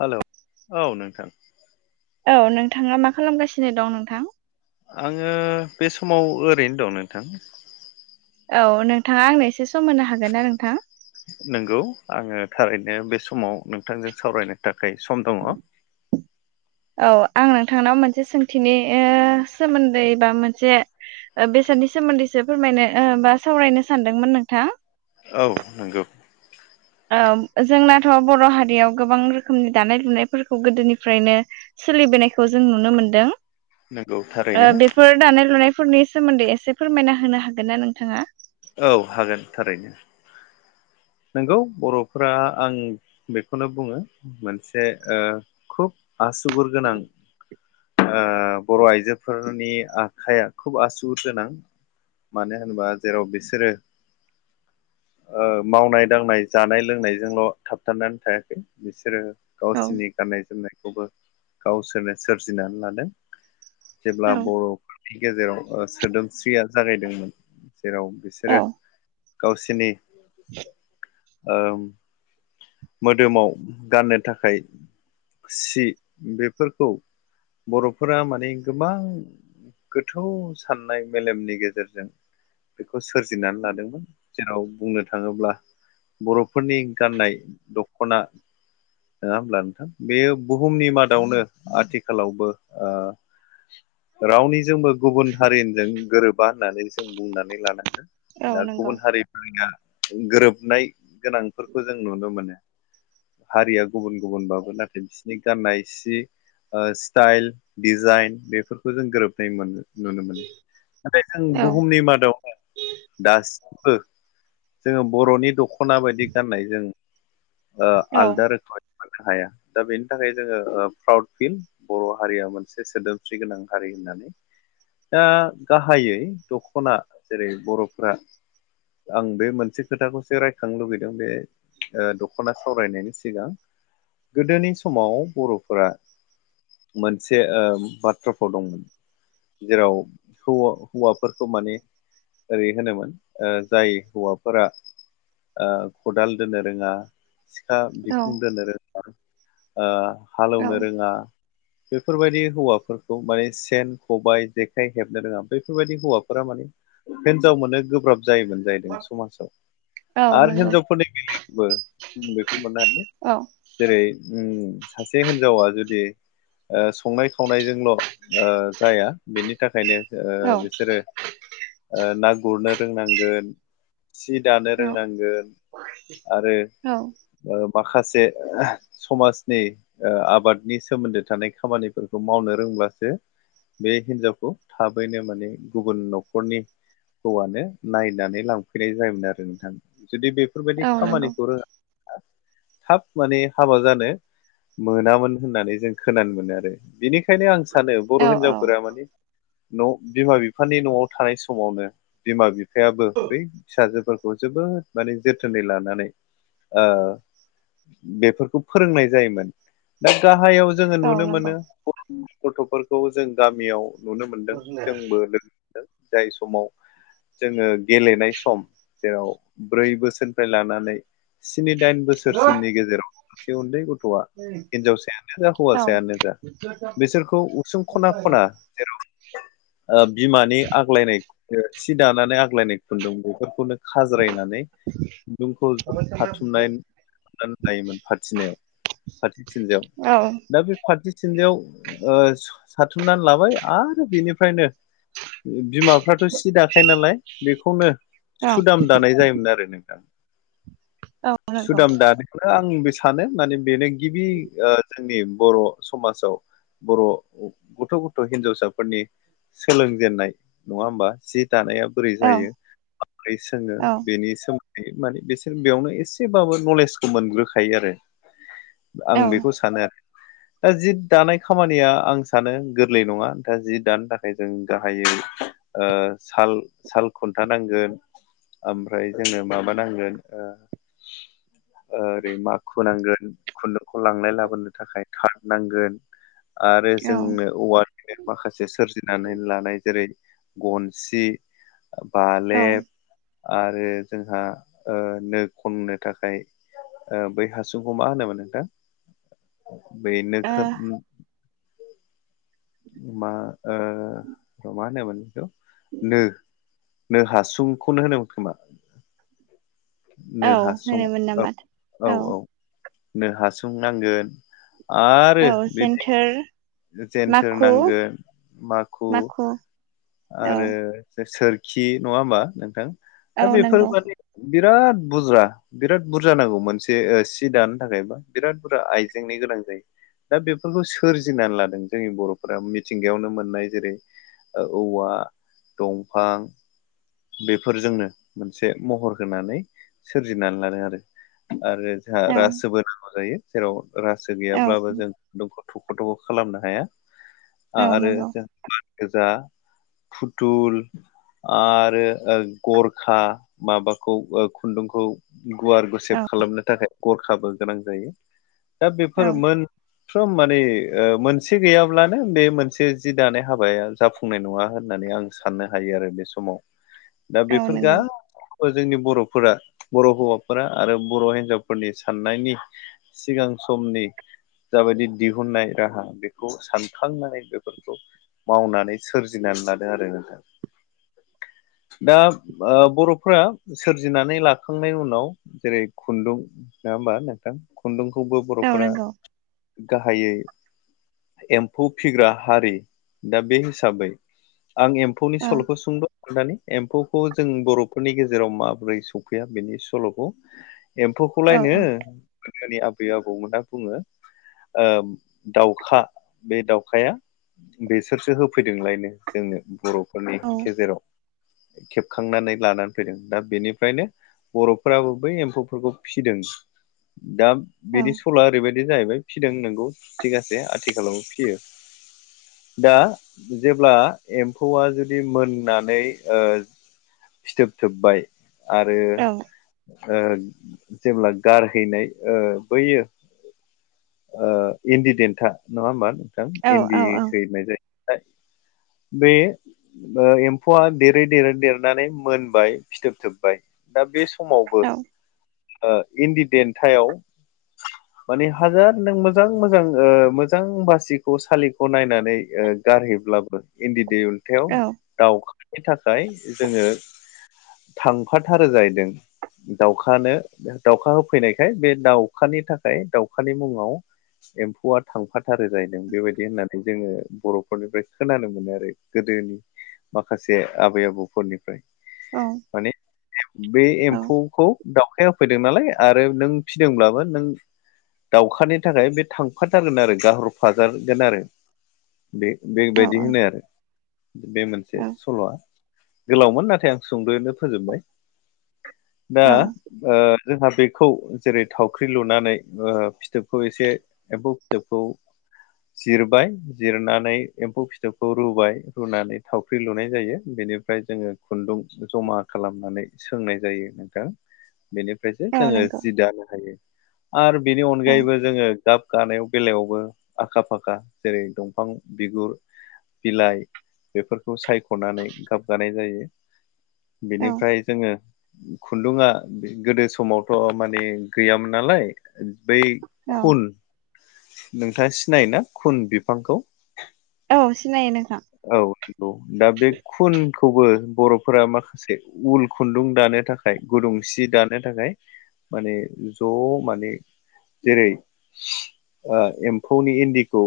Hello औ नोंथां औ नोंथाङा मा खालामगासिनो दं नोंथां आङो बे समाव ओरैनो दं नोंथां औ नोंथाङा आंनो एसे सम होनो हागोन ना नोंथां नंगौ आङो थारैनो बे समाव नोंथांजों सावरायनो थाखाय सम दङ औ आं नोंथांनाव मोनसे सोंथिनि ओ सोमोनदै बा मोनसे बेसादनि सोमोनदैसो फोरमायनो ओ बा सावरायनो सानदोंमोन नोंथां औ नंगौ जोंनाथ' बर' हारियाव गोबां रोखोमनि दानाय-लुनायफोरखौ गोदोनिफ्रायनो सोलिबोनायखौ जों नुनो मोनदों। नंगौ थारैनो बेफोर दानाय लुनायफोरनि सोमोनदै एसे फोरमायना होनो हागोन ना नोंथाङा? औ हागोन थारैनो। नोंगौ बर'फोरा आं बेखौनो बुङो मोनसे ओ खुब आसुगुर गोनां ओ बर' आइजोफोरनि आखाइया खुब आसुगुर गोनां। मानो होनोबा जेराव बिसोरो ओ मावनाय-दांनाय, जानाय-लोंनायजोंल' थाबथानानै थायाखै बिसोरो। औ गावसिनि गाननाय-जोमनायखौबो गावसोरनो सोरजिनानै लादों जेब्ला औ बर'फोर नि गेजेराव सोदोमस्रिया जागायदोंमोन जेराव औ बिसोरो। गावसिनि [unintelligible] ओ मोदोमाव गाननो थाखाय सि बेफोरखौ बर'फोरा माने गोबां। गोथौ साननाय मेलेमनि गेजेरजों बेखौ सोरजिनानै लादोंमोन जेराव बुंनो थाङोब्ला बर'फोरनि गाननाय दख'ना नङा होनब्ला नोंथां बेयो बुहुमनि मादावनो आथिखालावबो [inaudible] रावनिजोंबो गुबुन हारिनिजों गोरोबा होननानै जों बुंनानै लानाङो। औ दा नंगौ गुबुन हारिफोरया गोरोबनाय गोनांफोरखौ जों नुनो मोनो। हारिया गुबुन गुबुनबाबो नाथाय बिसोरनि गाननाय सि स्टाइल डिजाइन बेफोरखौ जों गोरोबनाय मोनो। नुनो मोनो नाथाय जों औ बुहुमनि मादाव। दासिमबो जोङो बर'नि दख'ना बायदि गाननाय जों ओ औ आलदा रोखोमै मोननो हाया दा बेनि थाखाय जोङो प्राउड फिल बर' हारिया मोनसे सोदोमस्रि गोनां हारि होननानै। दा गाहायै दख'ना जेरै बर'फ्रा आं बे मोनसे खोथाखौसो रायखांनो लुुबैदों बे ओ दख'ना सावरायनायनि सिगां गोदोनि समाव बर'फोरा मोनसे बाथ्राफोराव दंमोन जेराव हौवाफोरखौ माने ओरै होनोमोन जाय हौवाफोरा ओ खदाल दोनो रोङा सिखा औ बिखुं दोननो रोङा औ हालौवनो रोङा बेफोरबायदि हौवाफोरखौ माने सेन खबायाइ जेखाइ हेबनो रोङा बेफोरबायदि हौवाफोरा माने हिनजाव मोननो गोब्राब जायोमोन। जाहैदों समाजाव औ आरो नंगौ हिनजावफोरनि गेबो बेखौ मोननो औ ह जेरै उम सासे हिनजावा जुदि संनाय खावनायजोंल' ओ जाया बिनि थाखायनो ओ औ बिसोरो ओ ना गुरनो रोंनांगोन सि दानो औ रोंनांगोन आरो औ माखासे समाजनि आबादनि सोमोन्दो थानाय खामानिफोरखौ मावनो रोंब्लासो बे हिनजावखौ थाबैनो माने गुबुन न'खरनि हौवनो नायनानै लांफैनाय जायोमोन आरो नोंथां जुदि औ बेफोरबायदि नंगौ खामानिखौ रोङा थाब माने हाबा जानो मोनामोन होननानै जों खोनानो मोनो आरो बिनिखायनो आं सानो औ बर' औ हिनजावफोरा माने ओ न' बिमा बिफानि न'आव थानाय समावनो बिमा बि बिफायाबो बै फिसाजोफोरखौ जोबोद माने जोथोनै लाना नानै बेफोरखौ फोरोंनाय जायोमोन दा गाहायाव जोङो नुनो मोनो गथ'फोरखौ जों गामियाव नुनो मोनदों जोंबो लोगो [unintelligible] जाय समाव जोङो गेलेनाय सम जेराव ब्रै बोसोरनिफ्राय लाना नै स्नि दाइन बोसोरसिमनि गेजेराव सासे उन्दै गथ'आ हिनजावसायानो जा औ हौवासायानो जा बिसोरखौ उसुं खना खना जेर बिमानि आग्लायनाय सि दानानै आग्लायनाय खुन्दुं बेफोरखौनो खाज्रायनानै [inaudible] खुन्दुंखौ ज' खाथुमनाय दोननाय मोनफाथिनो फाथो थिलियाव औ दा बे फाथोथिलियाव साथुमनानै लाबाय आरो बेनिफ्रायनो बिमाफ्राथ' सि दाखायो नालाय बेखौनो औ सुदाम दानाय जायोमोन आरो नों औ नंगौ सुदाम दानायायखौनो आंबो सानो माने बेनो गिबि जोंनि बर' समाजाव बर' गथ' गथ' हिनजावसाफोरनि सोलोंजेननाय नङा होमबा जि दानाया बोरै औ जायो बोरै सोङो औ बेनि सोमोन्दै माने बिसोर बेयावनो एसेबाबो नलेजखौ मोनग्रोखायो आरो औ आं बेखौ सानो आरो [inaudible] दा जि दानाय खामानिया आं सानो गोरलै नङा दा जि दानो थाखाय जों गाहायै साल साल खुन्था नांगोन ओमफ्राय जोंनो माबा नांगोन ओरै माखु नांगोन खुन्दुंखौ लांनाय लाबोनो थाखाय थार्ड नांगोन आरो जोंनो औवा माखासे सोरजिनानै लानाय जेरै गनसि औ ओ औ बालेब आरो जोंहा नो खननो थाखाय बै हासुंखौ मा होनोमोन नोंथां बै नो [unintelligible] मा ओ मा होनोमोमोन बेखौ नो नों हासुंखौनो होनोमोन खोमा नो हासुं होनोमोन औ नामा औ औ नो हासुं नांगोन आरो औ बिदि जेन्थोर जेन्थोर माखु नांगोन माखु औ आरो सोरखि नङा होमबा नोंथां औ दा नंगौ बेफोरबादि बिराद बुज्रा बिराद बुरजा नांगौ मोनसे सि दानो थाखायबा बिराद बुरजा आइजेंनि गोनां जायो दा बेफोरखौ सोरजिनानै लादों जोंनि बर'फोरा मिथिंगायावनो मोननाय जेरै औवा दंफां बेफोरजोंनो मोनसे महर होनानै सोरजिनानै लादों आरो आरो जोंहा औ रासोबो नांगौ जायो जेराव रासो औ गैयाब्लाबो जों दंख' थख' थख' खालामनो हाया औ आरो नंगौ बानगोजा फुथुल आरो गरखा माबाखौ खुन्दुंखौ गुवार औ गुसेब खालामनो थाखाय गरखाबो गोनां जायो दा औ बेफोर मोन फ्रोम माने मोनसे गैयाब्लानो बे मोनसे जि दानाय हाबाया जाफुं नाय नङा होननानै आं साननो हायो आरो बे समाव दा औ बेफोर गा नंगौ जोंनि बर'फोरा बर' हौवाफोरा आरो बर' हिनजावफोरनि साननायनि सिगां समनि जाबायदि दिहुननाय राहा बेखौ सानखांनानै बेफोरखौ मावनानै सोरजिनानै लादों आरो नोंथां [inaudible] दा बर'फोरा सोरजिनानै लाखांनायनि उनाव जेरै खुन्दुं नङा होमबा नोंथां खुन्दुंखौबो औ बर'फोरा नंगौ गाहायै एम्फौ फिसिग्रा हारि दा बे हिसाबै हिसाबै आं एम्फौनि औ सल'खौ सोंदों खोन्थानि एम्फौखौ जों बर'फोरनि गेजेराव माबोरै सौफैया बेनि सल'खौ औ एम्फौखौलायनो गोदोनि आबै आबौमोना बुङो दाउखा बे दाउखाया बेसोरसो होफै होफैदोंलायनो जोंनो बर'फोरनि औ गेजेराव खेबखांनानै लानानै फैदों दा बेनिफ्रायनो बर'फोराबो बै एम्फौफोरखौ फिसिदों दा औ बिनि सल' ओरैबायदि बिदि जाहैबाय फिसिदों नोंगौ थिग आसे आथिखालाव फिसियो दा जेब्ला एम्फौआ जुदि मोननानै फिथोब थोबबाय आरो औ जेब्ला गारहैनाय बैयो इन्दि देन्था नङा होमबा नोंथां औ इन्दि हैनाय जायो बे एम्फौआ देरै देरै देरनानै मोनबाय फिथोब थोबबाय दा बे समावबो औ इन्दि देन्थायाव माने हाजार नों मोजां मोजां मोजां बासिखौ सालिखौ नायनानै गारहैब्लाबो इन्दि देन्थायाव दाउखानि थाखाय जोङो थांफाथारो जाहैदों दाउखानो दाउखा होफैनायखाय बे दाउखानि थाखाय दाउ दाउखानि मुङाव एम्फौआ थांफाथारो जाहैदों बेबायदि होननानै जोङो बर निफ्राय खोनानो मोनो आरो गोदोनि माखासे आबै आबौफोरनिफ्राय माने बे एम्फौखौ दाउखाया होफैदों नालाय आरो नों फिसिदोंब्लाबो नों दाउखानि थाखाय बे थांफाथारगोन आरो गारहरफाजागोन आरो बे बे [unintelligible] बायदि होनो आरो बे मोनसे सल'आ गोलावमोन नाथाय आं सुंद'यैनो फोजोबबाय दा जोंहा बेखौ जेरै थावख्रि लुनानै फिथोबखौ एसे एम्फौ फिथोबखौ जिरबाय जिरनानै एम्फौ फिथोबखौ रुबाय रुनानै थावख्रि लुनाय जायो बेनि ओमफ्राय जोङो खुन्दुं जमा खालामनानै सोंनाय जायो नोंथां बेनिफ्रायसो जोङो नंगौ जि दानो हायो आरो बेनि उनाव अनगायैबो जोङो गाब गानाय बेलायावबो आखा फाखा जेरै दंफां बिगुर बिलाइ बेफोरखौ सायख'नानै गाब गानाय जायो औ बेनिफ्राय जोङो खुन्दुङआ गोदो समावथ' माने गैयामोन नालाय बै औ खुन नोंथाङा सिनायोना खुन बिफांखौ औ सिनायो नोंथां औ दा बे खुनखौबो बर'फोरा मा [unintelligible] से उल खुन्दुं दानो थाखाय गुदुंसि दानो थाखाय माने ज' माने जेरै एम्फौनि इन्दिखौ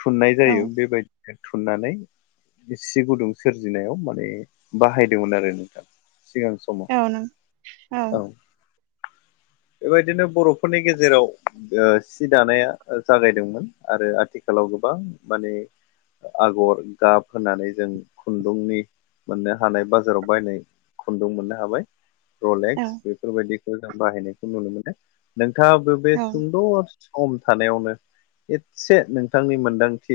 थुननाय औ जायो बेबायदिनो थुननानै सि गुदुं सोरजिनायाव माने बाहायदोंमोन आरो नोंथां सिगां समाव औ नों समाव औ [unintelligible] बेबायदिनो बर'फोरनि गेजेराव सि दानाया जागायदोंमोन आरो आथिखाल आथिखालाव गोबां माने आगर गाब होनानै जों खुन्दुंनि मोननो हानाय बाजाराव बायनाय खुन्दुं मोननो हाबाय औ लेक्स बेफोरबायदिखौ जों बाहायनायखौ नुनो मोनो नोंथाङा बे बे सुंदर सिखम थानायावनो एसे नोंथांनि मोनदांथि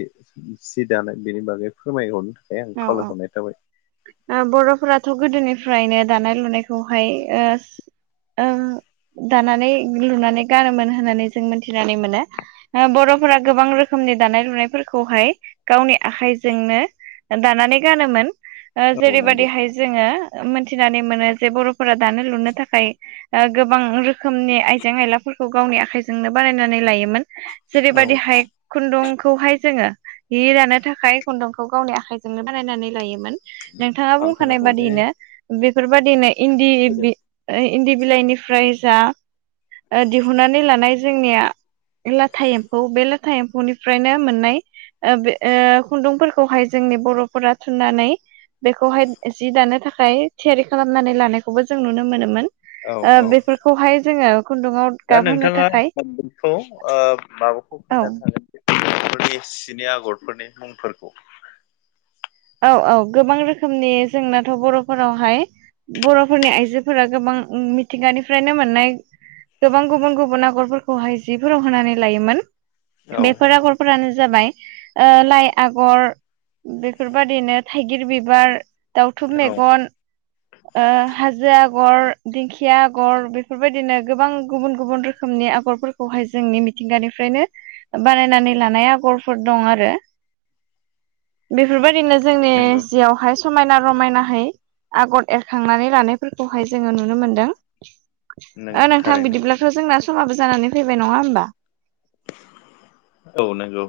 सि दानाय बेनि बागै फोरमायहरनो थाखाय आं औ औ खावलायहरनाय थाबाय बर'फोराथ' गोदोनिफ्रायनो दानाय लुनायखौहाय दानानै लुनानै गानोमोन होननानै जों मोनथिनानै मोनो बर'फोरा गोबां रोखोमनि दानाय लुनायफोरखौहाय गावनि आखाइजोंनो दानानै गानोमोन औ नंगौ जेरैबायदिहाय जोङो मोनथिनानै मोनो जे बर'फोरा दानो लुनो थाखाय गोबां रोखोमनि आइजें आयलाफोरखौ गावनि आखाइजोंनो बानायनानै लायोमोन औ जेरैबायदिहाय खुन्दुंखौहाय जोङो हि दानो थाखाय खुन्दुंखौ गावनि आखाइ जोंनो बानायनानै लायोमोन नोंथाङा बुंखानाय थांखानांगौलै बादिनो बेफोरबाददिनो इन्दि गोदो इन्दि बिलाइनिफ्राय जा दिहुननानै लानाय जोंनिया लाथा एम्फौ बे लाथा एम्फौनिफ्रायनो मोननाय बे खुन्दुंफोरखौहाय जोंनि बर'फोरा थुननानै बेखौहाय जि दानो थाखाय थियारि खालामनानै लानायखौबो जों नुनो मोनोमोन औ औ बेफोरखौहाय जोङो खुन्दुाव दा नोंथाङाखौ माबाखौ औ खोन्थानो हागोन फोरनि सिनि आगरफोरनि मुंफोरखौ औ औ गोबां रोखोमनि जोंनाथ' बर'फोरावहाय बर'फोरनि आइजोफोरा गोबां मिथिंगानिफ्रायनो मोननाय गोबां गुबुन गुबुन आगरफोरखौहाय जिफोराव होनानै लायोमोन औ बेफोर आगरफोरानो जाबाय लाइ आगर बे बेफोरबायदिनो थाइगिर बिबार दाउथुब औ मेगन हाजो आगर दिंखिया आगर बेफोरबायदिनो गोबां गुबुन गुबुन रोखोमनि आगरफोरखौ खौहाय जोंनि मिथिंगानिफ्रायनो बानायनानै लानाय आगरफोर दं आरो बेफोरबायदिनो जोंनि नंगौ जियावहाय समायना रमायनाहै आगर एरखांनानै लानायफोरखौहाय जोङो नुनो मोनदों नंगौ नोंथां थारैनो बिदिब्ला थ' जोंना समाबो जानानै फैबाय नङा होनोमबा औ नंगौ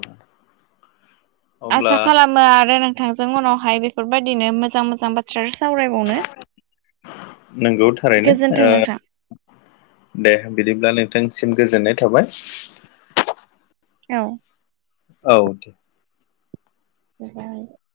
अब्ला आसा खालामो आरो नोंथांजों उनावहाय बेफोरबायदिनो मोजां मोजां बाथ्रा सावराय नंगौ थारैनो गोजोन्थों दे बिदिब्ला नोंथांसिम गोजोननाय थाबाय औ औ दे बेफ्राय